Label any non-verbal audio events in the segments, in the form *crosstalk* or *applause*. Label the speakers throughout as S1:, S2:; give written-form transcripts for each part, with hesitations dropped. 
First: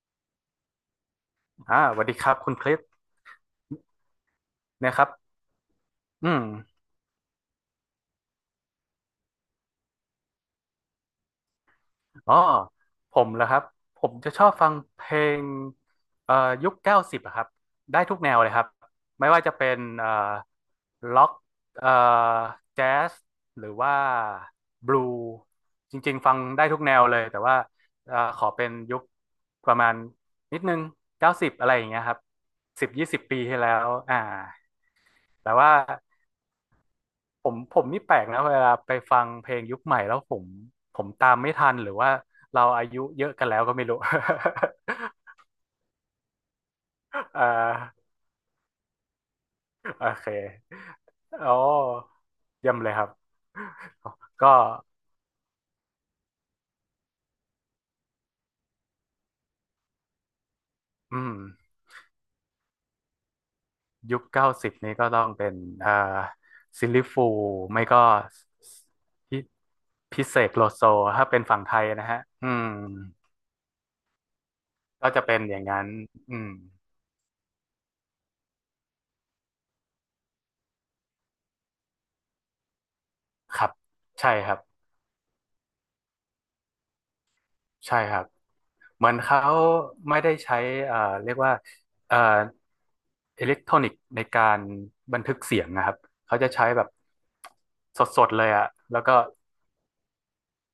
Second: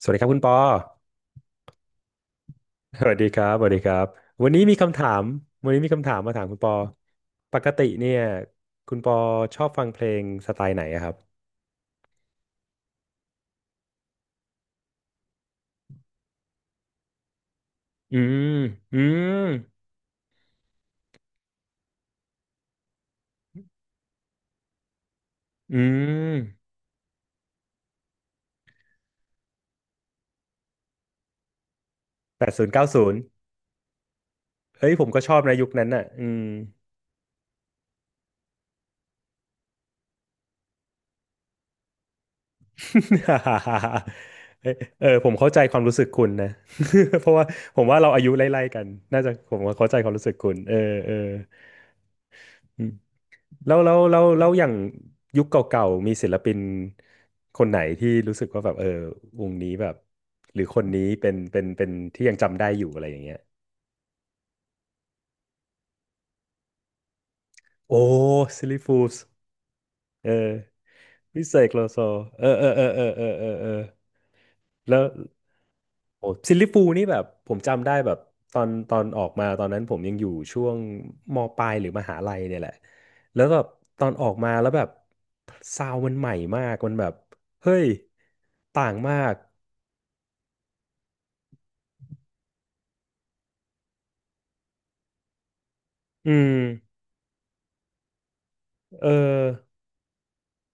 S1: สวัสดีครับคุณปอ
S2: อ่าสวัสดีครับคุณคริส
S1: สวัสดีครับสวัสดีครับ วันนี้มี
S2: นะ
S1: คำ
S2: ครั
S1: ถา
S2: บ
S1: ม วันนี้มีคำถาม
S2: อื
S1: มา
S2: ม
S1: ถามคุณปอปกติเนี่ยคุณปอชอบฟังเพลงสไตล์ไหนอะครับ
S2: อ๋อผมเหรอครับผมจะชอบฟังเพลงเอ่อยุคเก้าสิบอะครับได้ทุ
S1: อื
S2: กแนว
S1: ม
S2: เลยครับ
S1: อื
S2: ไม่
S1: ม
S2: ว่าจะเป็นล็อกเอ่อแจ๊สหรือว่าบลู
S1: อื
S2: จริงๆฟั
S1: ม
S2: งได้ทุกแนวเลยแต่ว่าขอเป็นยุคประมาณนิดนึงเก้าสิบอะไรอย่างเงี้ยครับ
S1: แปดศูนย์เก้า
S2: สิบ
S1: ศู
S2: ยี่
S1: น
S2: สิ
S1: ย์
S2: บปีที่แล้วอ่า
S1: เฮ้ยผมก็ชอบ
S2: แต่
S1: นะยุค
S2: ว่า
S1: นั้นน่ะ อืม
S2: ผมนี่แปลกนะเวลาไปฟังเพลงยุคใหม่แล้วผมตามไม่ทันหรือว่าเราอายุเยอะกันแล้วก็ไม่รู้ *laughs*
S1: *laughs* เอ้ยเออผมเข้าใจความรู้สึกคุณนะ *laughs* เพราะ
S2: เอ่อ
S1: ว่าผมว่าเราอายุไล่ๆกัน น่าจะผมว่าเข้าใจ
S2: โอ
S1: ความรู้
S2: เค
S1: สึกคุณเออเออ
S2: โอ้เยี่ยม
S1: อื
S2: เล
S1: ม
S2: ยครับ
S1: แล้ว
S2: ก็
S1: อย่างยุคเก่าๆมีศิลปินคนไหนที่รู้สึกว่าแบบเออวงนี้แบบหรือคนนี้
S2: อื
S1: เป็
S2: ม
S1: นเป็นเป็นที่ยังจำได้อยู่อะไรอย่างเงี้ย
S2: ยุคเก้าสิบนี้ก็ต้องเป็นเอ่อซิลลี่ฟูลส์ไม่ก็
S1: โอ้ซิลลี่ฟูลส์
S2: พิพิ
S1: เออ
S2: เศษโลโซถ้าเป็น
S1: วิเศ
S2: ฝั่ง
S1: ษ
S2: ไท
S1: โล
S2: ย
S1: โซ
S2: นะฮะ
S1: เออเออเออเออเออเออเออแล้ว
S2: ก็จะเป็นอย่างนั้น
S1: โอ้
S2: อืม
S1: ซิลลิฟูลนี่แบบผมจำได้แบบตอนออกมาตอนนั้นผมยังอยู่ช่วงมปลายหรือมหาลัยเนี่ยแหละแล้วแบ
S2: ค
S1: บ
S2: รับ
S1: ตอนออ
S2: ใช่
S1: ก
S2: ค
S1: มา
S2: รับ
S1: แล้วแบบซาวด์มันใหม่มากมันแบบเฮ้ย
S2: ใช่ครับ
S1: ต่าง
S2: เหมือ
S1: มา
S2: น
S1: ก
S2: เขาไม่ได้ใช้เรียกว่าเอ่ออิเล็กทรอนิกส์ในการบันทึกเสียงนะครับ
S1: อื
S2: เขาจะ
S1: ม
S2: ใช้แบบสดๆเลยอะแล้ว
S1: เอ
S2: ก็
S1: อ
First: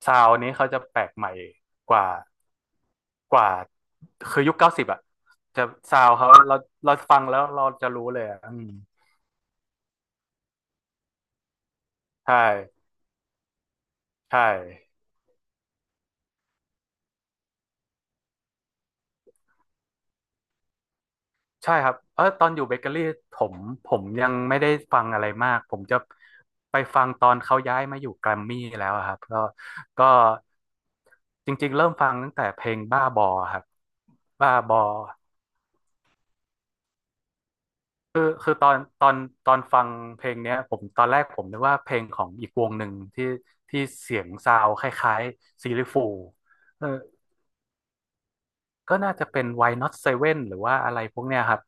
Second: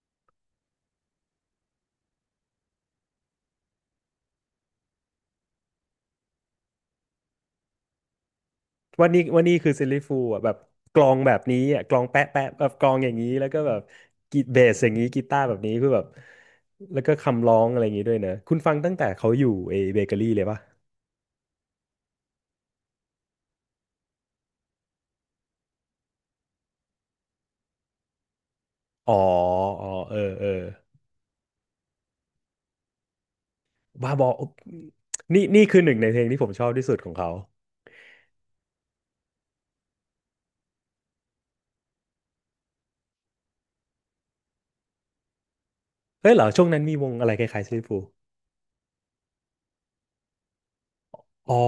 S2: ซาวนี้เขาจะแปลกใหม่กว่ากว่าคือยุคเก้าสิบอะจะซาวเขาเราฟังแล้วเราจะรู้เลยอะอืม
S1: วันนี้วันนี้คือซิลลิฟูลอ่ะแบบกลองแบบนี้อ่ะกลองแปะ
S2: ใช่
S1: แปะแบบกลองอย่างนี้แล้วก็แบบ
S2: ใช่
S1: กีเบสอย่างนี้กีตาร์แบบนี้คือแบบแล้วก็คำร้องอะไรอย่างนี้ด้วยเนอะคุณฟังตั้งแต่เขาอยู่เอเบเกอรี่เลยปะ
S2: ใช่ครับเออตอนอยู่เบเกอรี่ผมผมยังไม่ได้ฟังอะไรมาก ผมจะไปฟังตอนเขาย้ายมาอยู่แกรมมี่แล้วอะ
S1: อ๋
S2: ค
S1: อ
S2: รับก็
S1: อ๋อ
S2: ก็
S1: เออเออ
S2: จริงๆเริ่มฟังตั้งแต่เพลงบ้าบอครับ
S1: บ้าบอ
S2: บ้าบอ
S1: นี่นี่คือหนึ่งในเพลงที่ผมชอบที่สุดของเขา
S2: คือตอนฟังเพลงเนี้ยผมตอนแรกผมนึกว่าเพลงของอีกวงหนึ่งที่เสียงซาวด์คล้ายๆซีลิฟู
S1: เฮ้ยเหรอช่วงนั้นมีวงอะไรคล้ายๆซิลฟู
S2: ก็น่าจะเป็น Why Not Seven หรือว่าอะไรพวกเนี้ย
S1: อ๋อ
S2: ครับ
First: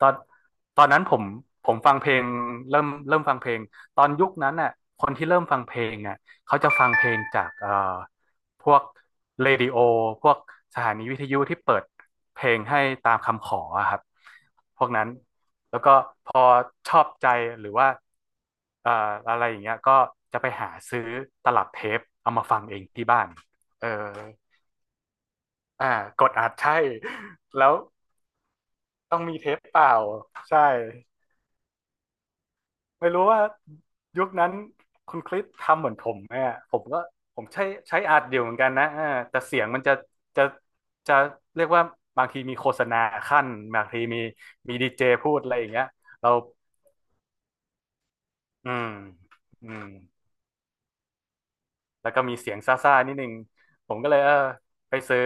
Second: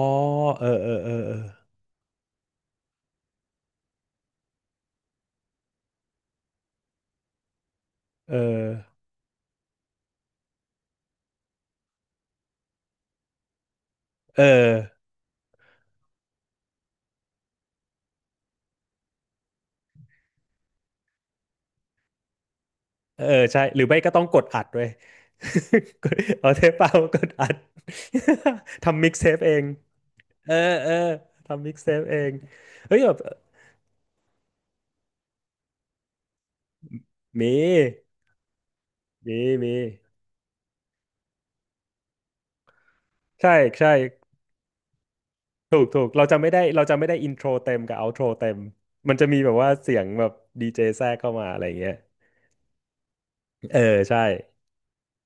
S2: ตอน
S1: เออ
S2: ตอ
S1: เอ
S2: น
S1: อ
S2: นั้น
S1: เอ
S2: ผ
S1: อ
S2: มผมฟังเพลงเริ่มฟังเพลงตอนยุคนั้นน่ะคนที่เริ่มฟังเพลงอ่ะเขาจะฟังเพลงจาก
S1: เอ
S2: พวก
S1: อ
S2: เรดิโอพวกสถานีวิทยุที่เปิดเพลงให้ตามคำขออะครับ
S1: เออเออ
S2: พวกนั้นแล้วก็พอชอบใจหรือว่าเอ่ออะไรอย่างเงี้ยก็จะไปหาซื้อตลับเทปเอามาฟังเองที่บ้า
S1: เอ
S2: น
S1: อใช่หรื
S2: เอ
S1: อ
S2: อ
S1: ไม่ก็ต้องกดอัดเว้ย
S2: อ่า
S1: *laughs* กด
S2: กดอั
S1: เอา
S2: ด
S1: เทป
S2: ใช่
S1: เปล่ากดอัด
S2: แล้ว
S1: *laughs* ทำมิก
S2: ต้อ
S1: ซ์
S2: ง
S1: เท
S2: มี
S1: ป
S2: เท
S1: เอ
S2: ป
S1: ง
S2: เปล่า
S1: เอ
S2: ใช่
S1: อเออทำมิกซ์เทปเองเฮ้ย
S2: ไม่
S1: แบบ
S2: รู้ว่ายุคนั้นคุณคริสทำเหมือนผมไหมอ่ะผม
S1: มี
S2: ใช้อัดเดียวเหมือนกันนะอ่าแต่
S1: มี
S2: เสียง
S1: มี
S2: มันจะจะเรียกว่าบางทีมีโฆษณาขั้น
S1: ใช่
S2: บาง
S1: ใช่
S2: ทีมีดีเจพูดอะไรอย่าง
S1: ถู
S2: เงี้
S1: ก
S2: ย
S1: ถูกเรา
S2: เรา
S1: จะไม่ได้เราจะไม่ได้อินโทรเต็มกับเอาโทรเต็ม
S2: อืม
S1: มันจะมีแบบ
S2: อื
S1: ว่า
S2: ม
S1: เสียงแบบดีเจแทรกเข้ามาอะไรอย่างเงี้ย
S2: แล้วก็มีเสียงซ่าๆนิดนึง
S1: เออ
S2: ผมก็เล
S1: ใช่
S2: ยเออไปซื้อ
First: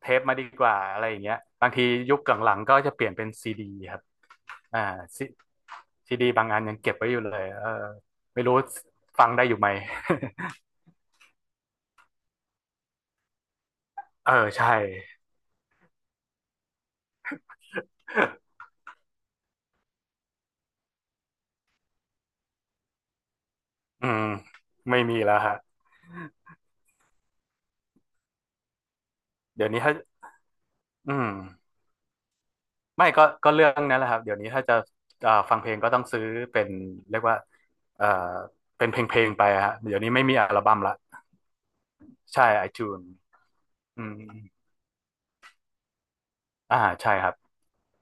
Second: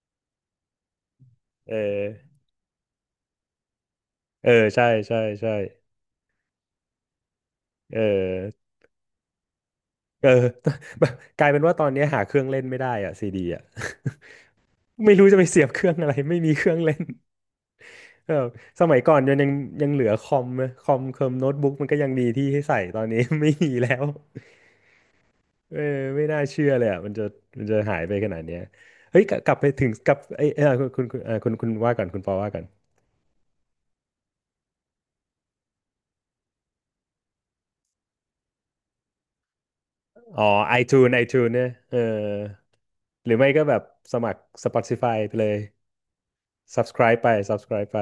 S2: เทปมาดีกว่าอะไรอย่างเงี้ยบาง
S1: เออ
S2: ทียุคหลังๆก็จะเปลี่ยนเป็นซีดีครับ
S1: เออ
S2: อ่า
S1: ใช่ใช่
S2: ซี
S1: ใช่
S2: ซีดีบางอันยังเก็บไว้อยู่เลยเออ
S1: เอ
S2: ไม่รู้
S1: อ
S2: ฟังได้อยู่ไหม
S1: เออ
S2: *laughs*
S1: *laughs* กลายเป็นว่าตอนนี้หาเครื่องเล่นไม่ได้อะซีดีอะ
S2: เออใช่
S1: *laughs* ไม่รู้จะไปเสียบเครื่องอะไรไม่มีเครื่องเล่น *laughs* เออสมัยก่อนยังเหลือคอมนะคอมเคอมโน้ตบุ๊กมันก็ยังมีที่ให้ใส่ตอนนี้ *laughs* ไม่มีแล้ว
S2: อืม
S1: *laughs*
S2: ไม่มีแล้วฮะ
S1: เออไม่น่าเชื่อเลยอ่ะมันจะหายไปขนาดเนี้ยเฮ้ยกลับ
S2: เดี๋
S1: ไป
S2: ยวนี้
S1: ถึง
S2: ถ้า
S1: กลับไอ้ยเออคุณ
S2: อื
S1: คุณเอ
S2: ม
S1: อคุณคุณว่าก่อนคุณปอว่าก่อน
S2: ไม่ก็เรื่องนั้นแหละครับเดี๋ยวนี้ถ้าจะฟังเพลงก็ต้องซื้อเป็นเรียกว่าเอ่อเป็นเพลงเพลงไปฮะเดี๋ยวนี้ไม่มี
S1: อ๋
S2: อั
S1: อ
S2: ลบั้มละ
S1: iTunes iTunes เนี่ยเออ
S2: ใช่ไอจูน
S1: หรือไม่ก็แบบ
S2: อื
S1: สมัคร
S2: ม
S1: Spotify ไปเลย
S2: อ่าใช่
S1: subscribe
S2: ค
S1: ไป
S2: รับ
S1: subscribe ไป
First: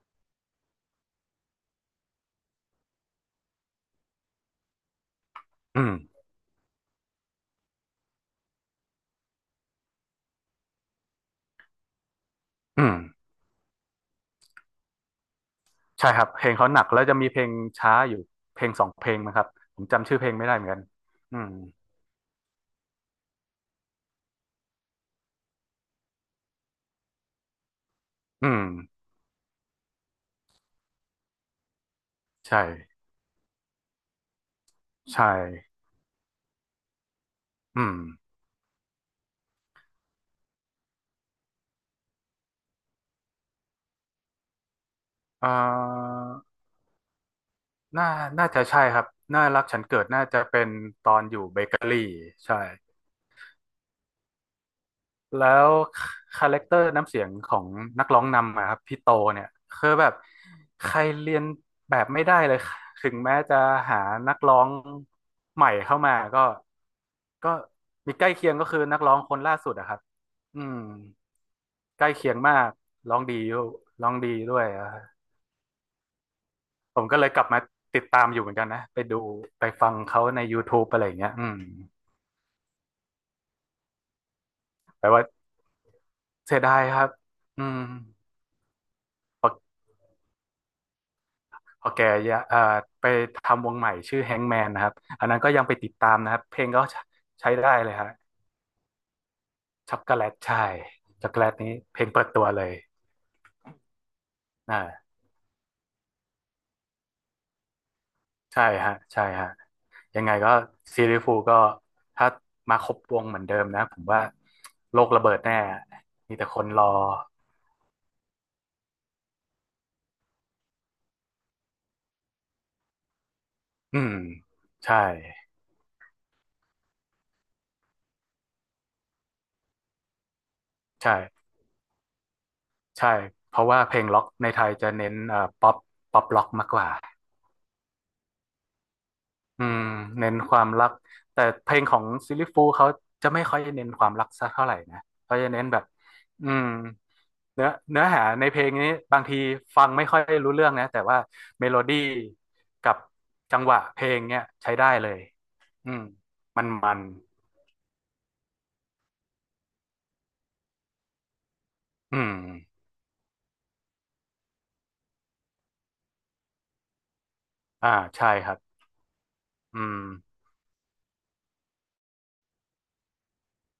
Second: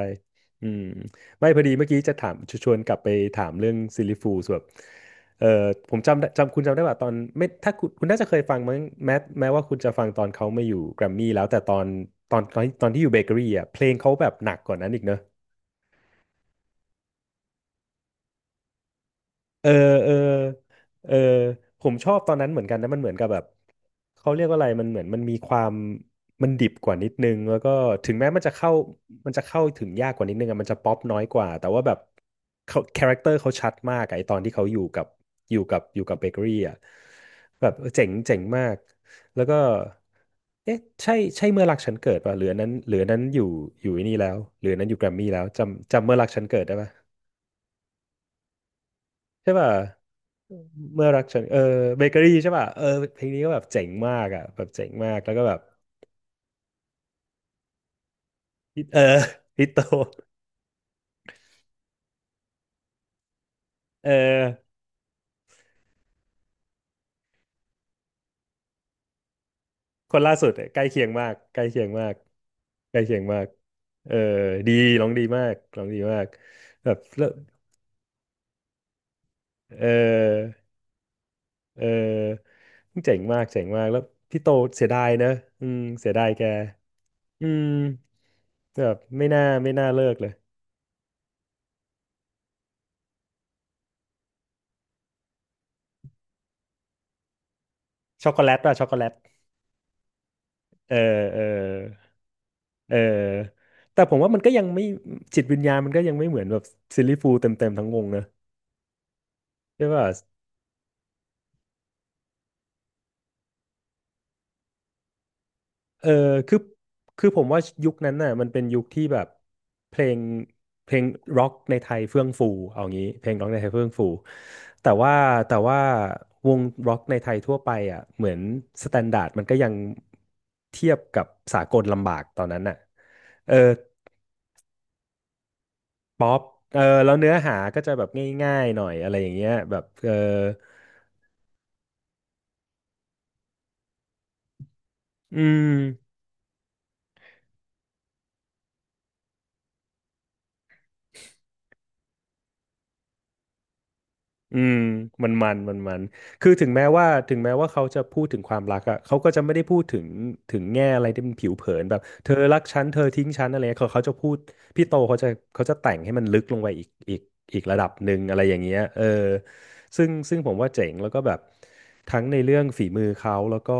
S1: อืมไม่พอดีเมื่อกี้จะถามชชวนกลับไปถามเรื่องซิลลิฟูสแบบเออ
S2: อื
S1: ผ
S2: ม
S1: มจำได้จำคุณจำได้ว่าตอนไม่ถ้าคุณน่าจะเคยฟังมั้งแม้ว่าคุณจะฟังตอนเขาไม่อยู่แกรมมี่แล้วแต่ตอน
S2: อืม
S1: ที่อยู่เบเกอรี่อ่ะเพลงเขาแบบหนักกว่านั้นอีกเนอะ
S2: ใช่ครับเพลงเขาหนักแล้วจะมีเพลงช้าอยู่เพลงสองเพลงมั้งครับ
S1: เออ
S2: ผมจำ
S1: เออ
S2: ชื่อเพลงไม่ได้เหมือนกัน
S1: เออ
S2: อืม
S1: ผมชอบตอนนั้นเหมือนกันนะมันเหมือนกับแบบเขาเรียกว่าอะไรมันเหมือนมันมีความมันดิบกว่านิดนึงแล้วก็ถึงแม้
S2: อืม
S1: มันจะเข้าถึงยากกว่านิดนึงอะมันจะป๊อปน้อยกว่าแต่ว่าแบบ
S2: ใช่
S1: เขาคาแรคเตอร์เขาชัดมากอะไอตอนที่เขา
S2: ใช่
S1: อยู่กับเบเกอรี่อะแบบ
S2: อืม
S1: เจ๋งเจ๋งมากแล้วก็เอ๊ะใช่ใช่เมื่อรักฉันเกิดป่ะหรืออันนั้นหรืออันนั้นอยู่ไอ้นี่แล้วหรืออันนั้นอยู่แกรมมี่แล้ว
S2: อ่
S1: จำเมื่อ
S2: า
S1: รักฉันเกิดได้ป่ะ
S2: น่าน่าจะใช่ครับน่า
S1: ใช่
S2: รัก
S1: ป่ะ
S2: ฉันเกิดน่าจะเป็น
S1: เมื่
S2: ต
S1: อ
S2: อ
S1: รั
S2: น
S1: ก
S2: อ
S1: ฉั
S2: ยู่
S1: นเอ
S2: เบ
S1: อ
S2: เกอรี่
S1: เบเกอรี่ใช่
S2: ใช่
S1: ป่ะเออเพลงนี้ก็แบบเจ๋งมากอ่ะแบบเจ๋งมากแล้วก็
S2: แล้
S1: แบบ
S2: วคาแรคเตอร์น้ำเสียงของนักร้องนำอะครับ
S1: ฮิตเอ
S2: พี่
S1: อ
S2: โตเนี่ย
S1: *laughs* ฮิตโต
S2: คือแบบใครเรียนแบบไม่ได้เลยถึงแม้จะหา
S1: เออ
S2: นักร้องใหม่เข้ามาก็มีใกล้เคียงก็คือนักร้องคนล่าสุดอะครับ
S1: คนล่าสุด
S2: อื
S1: อะใก
S2: ม
S1: ล้เคียงมากใกล้เคียง
S2: ใก
S1: มา
S2: ล้
S1: ก
S2: เคียงมาก
S1: ใกล้เคี
S2: ร้อ
S1: ย
S2: ง
S1: งมา
S2: ดี
S1: ก
S2: ร้
S1: เอ
S2: อ
S1: อ
S2: งดีด้วย
S1: ดี
S2: อะ
S1: ร้องดีมากร้องดีมากแบบ
S2: ผมก็
S1: แล้
S2: เล
S1: ว
S2: ยกลับมาติดตามอยู่เหมือนกันนะไปดูไป
S1: เอ
S2: ฟังเขาใน
S1: อ
S2: YouTube อะไรอย่างเงี้ยอืม
S1: เออเจ๋งมากเจ๋งมากแล้วพี่โตเสียดา
S2: แป
S1: ย
S2: ลว่า
S1: นะอืมเสียดายแก
S2: เสียดายครับ
S1: อื
S2: อื
S1: ม
S2: ม
S1: แบบไม่
S2: พ
S1: น่า
S2: อ
S1: ไม่น่าเลิกเลย
S2: พอแกอย่าไปทำวงใหม่ชื่อแฮงแมนนะครับอันนั้นก็ยังไปติดตามนะครับเพลงก็ใช้ได้เลยฮะ
S1: ช็อกโกแลตป่ะช็อกโกแลต
S2: ช็อกโกแลตใช่
S1: เออ
S2: ช็อกโก
S1: เออ
S2: แลตนี้เพลงเปิดตัวเลย
S1: เออแต่ผมว่ามันก็ยังไม่
S2: อ่า
S1: จิตวิญญาณมันก็ยังไม่เหมือนแบบซิลลี่ฟูลเต็มเต็มทั้งวงนะ
S2: ใช่ฮะใช่ฮะ
S1: ใช่ป่ะ
S2: ยังไงก็ซีรีส์ฟูลก็ถ้ามาครบวงเหมือนเดิมนะผมว่าโลกระเบิดแน่
S1: เออ
S2: มีแต่
S1: คื
S2: ค
S1: อ
S2: นรอ
S1: คือผมว่ายุคนั้นน่ะมันเป็นยุคที่แบบเพลงเพลงร็อกในไทยเฟื่องฟูเอางี้เพลงร็อกในไทยเฟื่อง
S2: อื
S1: ฟู
S2: ม
S1: แต่
S2: ใช่
S1: ว่าแต่ว่าวงร็อกในไทยทั่วไปอ่ะเหมือนสแตนดาร์ดมันก็ยังเทียบกับ
S2: ใช่
S1: สากลลำบากตอนนั้นน่ะ
S2: ใช่ เพ
S1: เอ
S2: ราะ
S1: อ
S2: ว่าเพลงล็อกในไทยจะเน้นป๊อปป๊อป
S1: ป๊อ
S2: ล็
S1: ป
S2: อกมาก
S1: เอ
S2: ก
S1: อ
S2: ว่า
S1: แล้วเนื้อหาก็จะแบบง่ายๆหน่อยอะไรอย่างเงี้ย
S2: อื
S1: แบ
S2: ม
S1: บเออ
S2: เน้นความรักแต่เพลงของซิลลี่ฟูลเขาจะไม่ค่อยเน้นความรักสักเท่าไหร่นะเขา
S1: อื
S2: จะเน้นแบบ
S1: ม
S2: อืมเนื้อหาในเพลงนี้บางทีฟังไม่ค่อยรู้เรื่องนะแต่ว่าเมโลดี้กับจังหวะเพลงเนี่ย
S1: อื
S2: ใช้
S1: ม
S2: ได้เลย
S1: มันมันมัน
S2: อื
S1: มั
S2: ม
S1: นคือ
S2: มั
S1: ถึ
S2: น
S1: งแม้
S2: มัน
S1: ว่าถึงแม้ว่าเขาจะพูดถึงความรักอ่ะเขาก็จะไม่ได้พูดถึงถึงแง่อะไรที่มันผิวเผินแบบ
S2: อื
S1: เธ
S2: ม
S1: อรักฉันเธอทิ้งฉันอะไรเงี้ยเขาจะพูดพี่โตเขาจะเขาจะแต่งให้มันลึกลงไปอีกระดับ
S2: อ่า
S1: หนึ่ง
S2: ใช่
S1: อะไร
S2: ค
S1: อ
S2: รั
S1: ย่า
S2: บ
S1: งเงี้ยเออ
S2: อืม
S1: ซึ่งผมว่าเจ๋งแล้วก็แบบทั้งในเรื่องฝีมือเขาแล้วก็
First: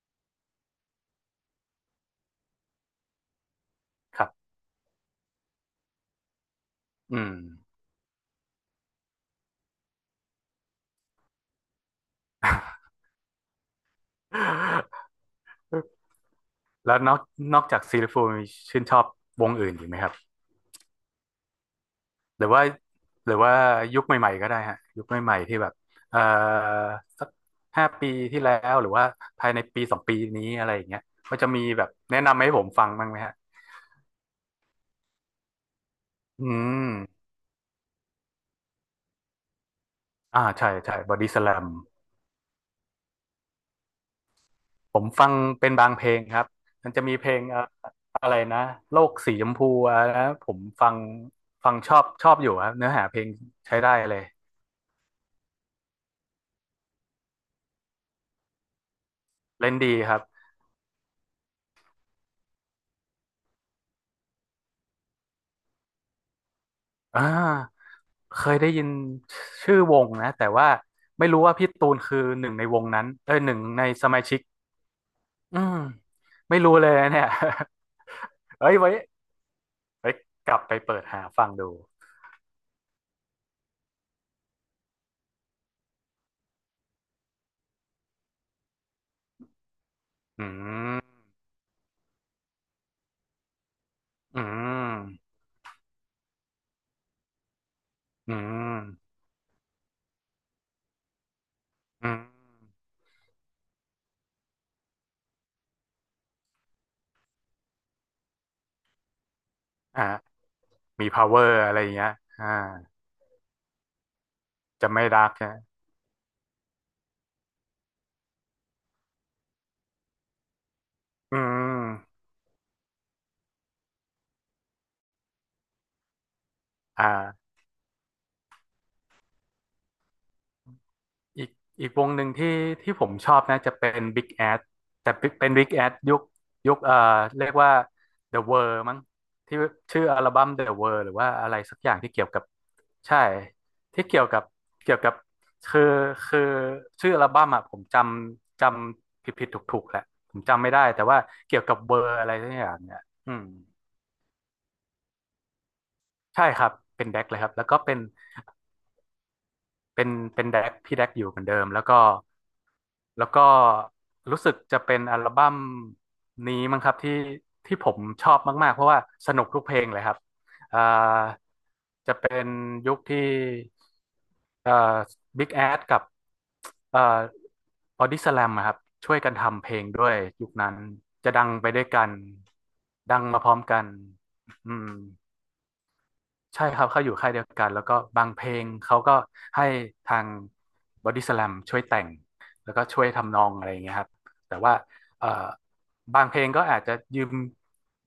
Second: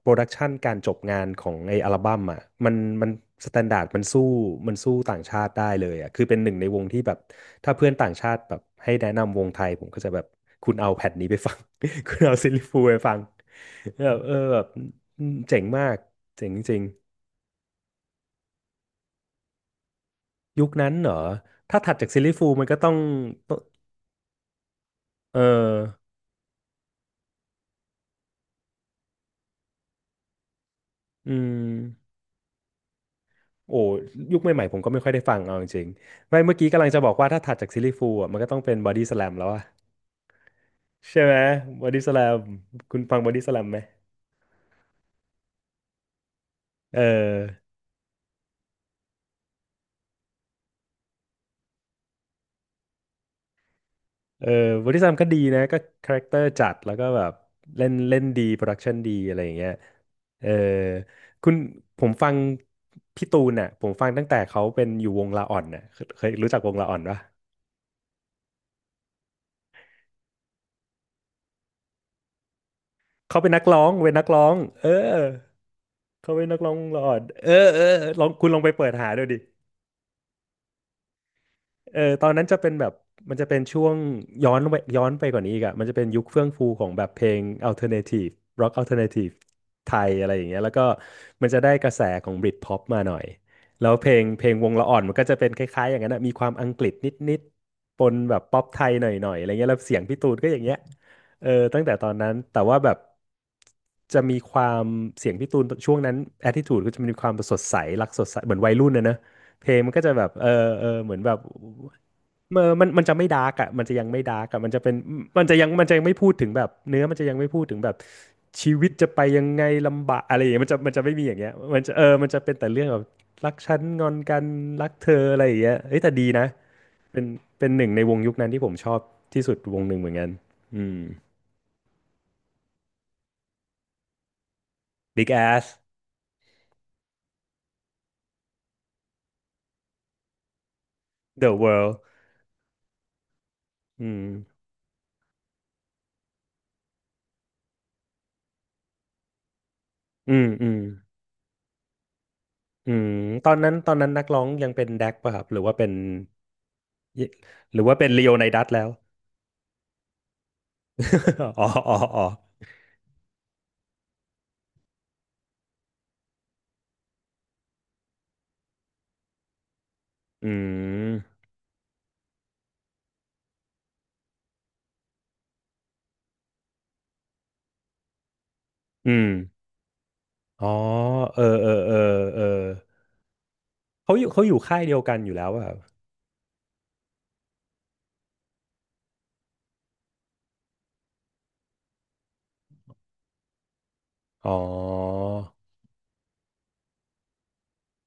S1: โปรดักชันการจบงานของไออัลบั้มอ่ะมันมันสแตนดาร์ดมัน
S2: ค
S1: สู้
S2: รับ
S1: มันสู้ต่างชาติได้เลยอ่ะคือเป็นหนึ่งในวงที่แบ
S2: อื
S1: บ
S2: ม
S1: ถ้าเพื่อนต่างชาติแบบให้แนะนำวงไทยผมก็จะแบบคุณเอาแผ่นนี้ไปฟัง *laughs* คุณเอาซิลลิฟูลไปฟังแบบเออแบบเจ๋งมา
S2: *laughs*
S1: กเจ๋งจริง
S2: แล้วนอกจากซีรีฟูลมีชื่นชอบวงอื่นอีกไหมครับ
S1: ๆยุคนั้นเหรอถ้าถัดจากซิลลิ
S2: ห
S1: ฟู
S2: รือ
S1: ล
S2: ว่า
S1: มันก็ต้อง
S2: หรือว่า
S1: ต้อง
S2: ยุคใหม่ๆก็ได้ฮะยุคให
S1: เอ
S2: ม่
S1: อ
S2: ๆที่แบบเอ่อสัก5 ปีที่แล้วหรือว่าภายใน1-2 ปีนี้อะไรอย่างเงี้ย
S1: อื
S2: ก็จะมีแบบ
S1: ม
S2: แนะนำให้ผมฟังบ้างไหมฮะ
S1: โอ้ยุคใหม่ๆผมก็ไม่ค่อยได้ฟังเอาจริงๆไม่
S2: อื
S1: เมื่อกี้กำลังจะบอก
S2: ม
S1: ว่าถ้าถัดจากซิลลี่ฟูลอ่ะมันก็ต้องเป็นบอดี้สแลมแล้วอะ
S2: อ่าใช่ใช่บอ
S1: ใช่
S2: ดี้
S1: ไหม
S2: สแลม
S1: บอดี้สแลมคุณฟังบอดี้สแลมไหม
S2: ผมฟังเป็นบางเพลงครับมัน
S1: เอ
S2: จะมีเพล
S1: อ
S2: งอะไรนะโลกสีชมพูอ่ะนะผมฟังชอบชอบอยู่ครับเนื้อหาเพลงใช้ได้เลย
S1: เออบริษัทก็ดีนะก็คาแรคเตอร์จัดแล้วก็แบบเล่นเล่นดีโปรดักชันดีอะไรอย่างเงี้
S2: เล่
S1: ย
S2: นดีครับ
S1: เออคุณผมฟังพี่ตูนน่ะผมฟังตั้งแต่เขาเป็นอยู่วงลาอ่อนน่ะเคยรู้จักวงลาอ่อนปะ
S2: อ่าเคยได้ยินชื่อวงนะแต่ว่าไม่รู้ว่าพี่ตูนคือหนึ่งในวงนั้นเอ้
S1: เขา
S2: ย
S1: เป็
S2: ห
S1: น
S2: นึ่ง
S1: นักร้
S2: ใน
S1: อง
S2: ส
S1: เป็น
S2: มา
S1: นัก
S2: ชิก
S1: ร้องเออ
S2: อืม
S1: เขาเป็นนั
S2: ไม่
S1: กร้อ
S2: รู้
S1: งว
S2: เล
S1: ง
S2: ย
S1: ลา
S2: นะ
S1: อ่อ
S2: เนี่
S1: น
S2: ย
S1: เออเออลองคุณล
S2: *laughs*
S1: อง
S2: เอ้
S1: ไป
S2: ย
S1: เปิ
S2: ไว้
S1: ดหาดูดิ
S2: ไว้กลับไปเปิดหาฟังดู
S1: เออตอนนั้นจะเป็นแบบมันจะเป็นช่วงย้อนไปกว่านี้อีกอะมันจะเป็นยุคเฟื่องฟูของแบบเพลงอัลเทอร์เนทีฟร็อกอัลเทอร์เนทีฟไทยอะไรอย่า
S2: อื
S1: งเงี้ยแล้วก็
S2: ม
S1: มันจะได้กระแสของบริ t พ็อปมาหน่อยแล้วเพลง
S2: อื
S1: เพลงวงละอ่อ
S2: ม
S1: นมันก็จะเป็นคล้ายๆอย่างนั้นอะมีความอังกฤษนิดๆปน
S2: อื
S1: แบบป๊อปไทยหน่
S2: ม
S1: อยๆอะไรเงี้ยแล้วเสียงพี่ตูนก็อย่างเงี้ยเออตั้งแต่ตอ
S2: อื
S1: น
S2: ม
S1: นั้นแต่ว่าแบบจะมีความเสียงพี่ตูนช่วงนั้นแอ t i ิ u ูดก็จะมีความสดใสรักสดใสเหมือนวัยรุ่นนะนะเพลงมันก็
S2: อ่า
S1: จะแบบเออเออ
S2: มี
S1: เหมือนแบบ
S2: power อะไรอย่างเงี้ยอ่า
S1: เมื่อมันจะไม่ดาร์กอ่ะมันจะยังไม่ดาร์กอ่ะมันจะ
S2: จะ
S1: เป็น
S2: ไม่รัก
S1: มัน
S2: นะ
S1: จะยังมันจะยังไม่พูดถึงแบบเนื้อมันจะยังไม่พูดถึงแบบชีวิตจะไปยังไงลำบากอะไรอย่างเงี้ยมันจะไม่มีอ
S2: อื
S1: ย่างเงี้ยมันจะเออ
S2: ม
S1: มันจะเป็นแต่เรื่องแบบรักฉันงอนกันรักเธออะไรอย่างเงี้ยเอ้ยแต่ดีนะ
S2: อ
S1: เป็น
S2: ่า
S1: เป็นหนึ่งในวงยุคนั้นที่ผมชอบที่สุดวงหนึ่งเหมือนกันอืม
S2: อีกอีกวงหนึ่งที่ผมชอบนะจะเป็น Big Ass แต่
S1: Big
S2: เป็น Big
S1: Ass
S2: Ass ยุคเรียกว่า The World มั้งที่ชื่ออัลบั้ม The World หรือว่าอะ
S1: The
S2: ไรสักอย่าง
S1: World
S2: ที่เกี่ยวกับใช่ที่
S1: อื
S2: เกี่ยวกับ
S1: ม
S2: เกี่ยวกับคือคือชื่ออัลบั้มอ่ะผมจำผิดผิดถูกถูกๆแหละ
S1: อื
S2: ผม
S1: ม
S2: จำ
S1: อื
S2: ไม่
S1: ม
S2: ได้แต่ว่าเกี่ยวกับเบอร์อะไรสักอย่าง
S1: อื
S2: เนี่ย
S1: ม
S2: อืม
S1: ตอนนั้นนักร้องยังเป็นแดกป่ะครับหรือว่าเป็น
S2: ใช่ครับเป็นแดกเลยครับแล้ว
S1: ห
S2: ก็
S1: รือว่าเป็นลีโอไนดัสแล้ว
S2: เป็นเป็นแดกพี่แดกอยู่เหมือนเดิ
S1: *laughs* อ๋อ
S2: มแล้ว
S1: อ๋อ
S2: ก็
S1: อ๋อ
S2: แล้วก็รู้สึกจะเป็นอัลบั้มนี้มั้งครับที่ที่ผมชอบมากๆเพราะว่าสนุกทุกเพลงเลยครับ
S1: อื
S2: อ่า
S1: ม
S2: จะเป็นยุคที่เอ่อบิ๊กแอดกับเอ่อบอดี้สแลมครับช่ว
S1: อื
S2: ย
S1: ม
S2: กันทำเพลงด้วยยุค
S1: อ๋
S2: นั้
S1: อ
S2: นจะ
S1: เอ
S2: ดั
S1: อ
S2: ง
S1: เอ
S2: ไป
S1: อ
S2: ด้วย
S1: เออ
S2: กัน
S1: เออ
S2: ดังมาพร้อมกัน
S1: เขาอยู่
S2: อื
S1: ค่าย
S2: ม
S1: เดียวกันอยู่แล้วอะครับ
S2: ใช่ครับเขาอยู่ค่ายเดียวกันแล้วก็บางเพลงเขาก็ให้ทางบอดี้ส a ลมช่วยแต่งแล้วก็ช่วยทำนองอะไรอย่างเงี้ยครับ
S1: อ๋
S2: แต่
S1: อ
S2: ว่าเอ่อบางเพลงก็อาจจะยืม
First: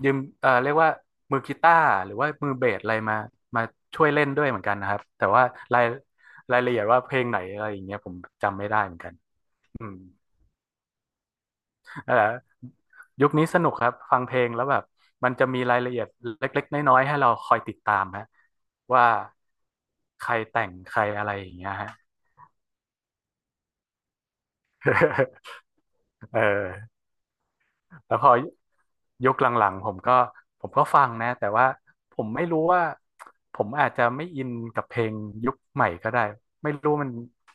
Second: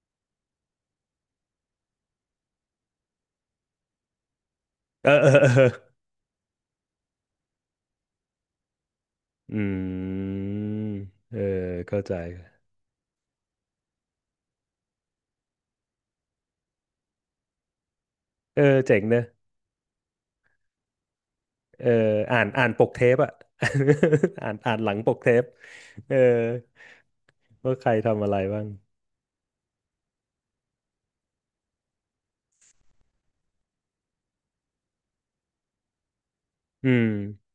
S2: ยืมเรียกว่ามือกีตาร์หรือว่ามือเบสอะไรมาช่วยเล่นด้วยเหมือนกันนะครับ
S1: เออ
S2: แต่
S1: เออ
S2: ว่า
S1: เออ *laughs*
S2: รายรายละเอียดว่าเพลงไหนอะไรอย่างเงี้ยผมจำไม่ได้เหมือนกัน
S1: อื
S2: อืม
S1: มเออเข้า
S2: เอ
S1: ใจ
S2: อยุคนี้สนุกครับฟังเพลงแล้วแบบมันจะมีรายละเอียดเล็กๆน้อยๆให้เราคอยติดตามฮะ
S1: เออเจ๋ง
S2: ว่า
S1: เนอะ
S2: ใครแต่งใครอะไรอย่างเงี้ย
S1: เออ
S2: ฮะ
S1: อ่านปกเทปอะ *laughs* อ่านหลังปกเทป
S2: *laughs*
S1: เออ
S2: เออ
S1: ว่าใคร
S2: แล้ว
S1: ทำ
S2: พ
S1: อะ
S2: อ
S1: ไรบ้าง
S2: ยุคหลังๆผมก็ฟังนะแต่ว่าผมไม่รู้ว่าผมอาจจะไม่อินกับเพลงยุคใหม่ก็ได้ไม่
S1: อื
S2: รู้มั
S1: ม
S2: น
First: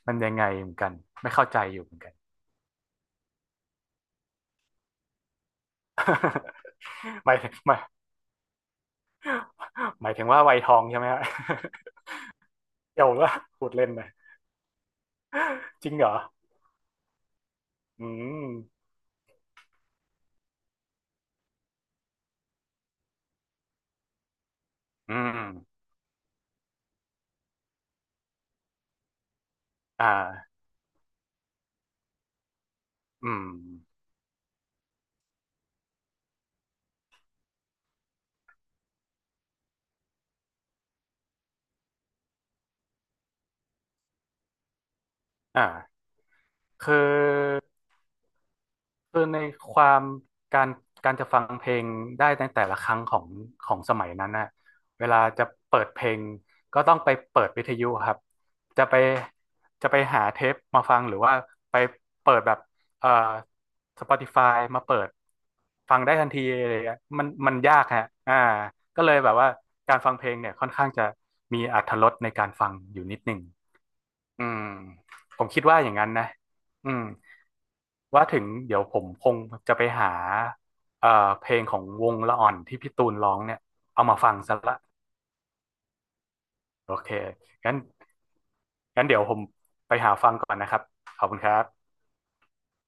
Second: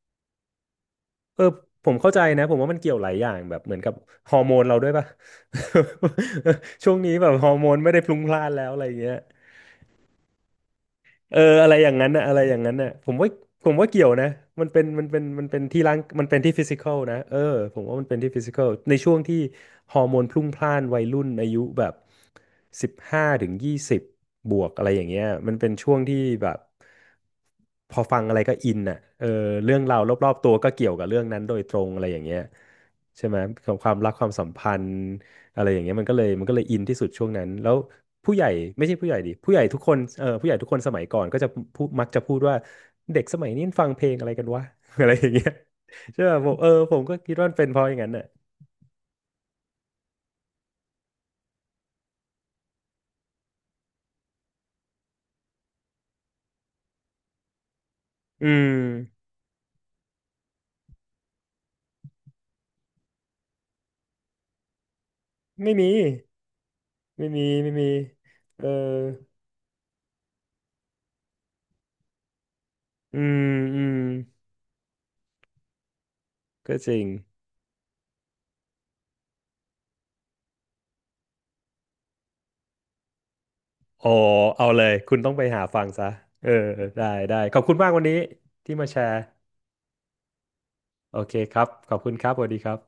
S2: มันยังไงเหมือนกันไม่
S1: เออ
S2: เข้าใจอยู่
S1: ผ
S2: เห
S1: ม
S2: มือนกั
S1: เข้า
S2: น
S1: ใจนะผมว่ามันเกี่ยวหลายอย่างแบบเหมือนกับฮอร์โมนเราด้วยป่ะ *laughs* ช่วงนี้
S2: *laughs*
S1: แบ
S2: ห
S1: บ
S2: มาย
S1: ฮอ
S2: ถึง
S1: ร์โม
S2: ห
S1: น
S2: มาย
S1: ไม่ได้พลุงพล่านแล้วอะไรอย่างเงี้ย
S2: หมายถึงว่าวัยทองใช่ไหมฮะ
S1: เอออะไรอย่างนั้นน่ะอะไรอย่างนั้นน่ะ
S2: *laughs* เดี่
S1: ผ
S2: ยว
S1: มว่า
S2: ว่าพู
S1: ผ
S2: ด
S1: ม
S2: เล่
S1: ว่า
S2: น
S1: เกี่ย
S2: นะ
S1: วนะ
S2: จริงเหรอ
S1: มันเป็นที่ฟิสิกอลนะเออผมว่ามั
S2: อื
S1: นเป็นที่ฟิ
S2: ม
S1: สิกอลในช่วงที่ฮอร์โมนพลุ่งพล่านวัยรุ่นอายุแบบ15-20บวกอะไรอย่าง
S2: อื
S1: เงี้ยมันเป็น
S2: ม
S1: ช่วงที่แบบพอฟังอะไรก็อินน่ะเออเรื่องราว
S2: อ่
S1: รอบๆตัว
S2: า
S1: ก็เกี่ยวกับเรื่องนั้นโดยตรงอะไรอย่างเงี้ยใช่
S2: อื
S1: ไหม
S2: ม
S1: ของความรักความสัมพันธ์ อะไรอย่างเงี้ยมันก็เลยอินที่สุดช่วงนั้นแล้วผู้ใหญ่ไม่ใช่ผู้ใหญ่ดิผู้ใหญ่ทุกคนสมัยก่อนก็จะพูดมักจะพูดว่าเด็กสมัยนี้ฟังเพลงอะไรกันวะ *laughs* อะไรอย่างเงี้ย
S2: อ่า
S1: ใช่ป่ะผมเออ
S2: คื
S1: ผมก็คิดว่ามัน
S2: อ
S1: เป็นเพราะอย่างนั้นน่ะ
S2: คือในความการการจะฟังเพลงได้ในแต่ละครั้งของสมัยนั้นน่ะเวลาจะเปิดเพลงก็ต้องไปเปิดวิทยุครับ
S1: อืม
S2: จะไปจะไปหาเทปมาฟังหรือว่าไปเปิดแบบเอ่อ Spotify มาเปิด
S1: ไม่มี
S2: ฟังได้ทันทีอะไรอย่างเงี้ยมั
S1: ไม่
S2: น
S1: มี
S2: มัน
S1: ไม่
S2: ยาก
S1: มี
S2: ฮะอ่า
S1: เออ
S2: ก็เลยแบบว่าการฟังเพลงเนี่ยค่อนข้างจะมีอรรถรสในการฟังอยู่
S1: อื
S2: นิดหนึ่
S1: ม
S2: ง
S1: อืม
S2: อืมผมคิดว่าอย่างนั้นนะ
S1: ก็
S2: อื
S1: จริ
S2: ม
S1: ง
S2: ว่าถึงเดี๋ยวผมคงจะไปหาเอ่อเพลงของวงละอ่อนที่พี่ตูนร้องเนี่ยเอา
S1: อ๋อ
S2: มาฟังซะ
S1: เอา
S2: ละ
S1: เลยคุณต้องไปหาฟังซะเออ
S2: โอ
S1: ได้
S2: เค
S1: ได้ขอบคุ
S2: งั้
S1: ณ
S2: น
S1: มากวันนี้ที่มาแช
S2: งั้น
S1: ร์
S2: เดี๋ยวผมไปหาฟังก่อนนะครับ
S1: โอ
S2: ขอบ
S1: เค
S2: คุณค
S1: ค
S2: รั
S1: รับ
S2: บ
S1: ขอบคุณครับสวัสดีครับ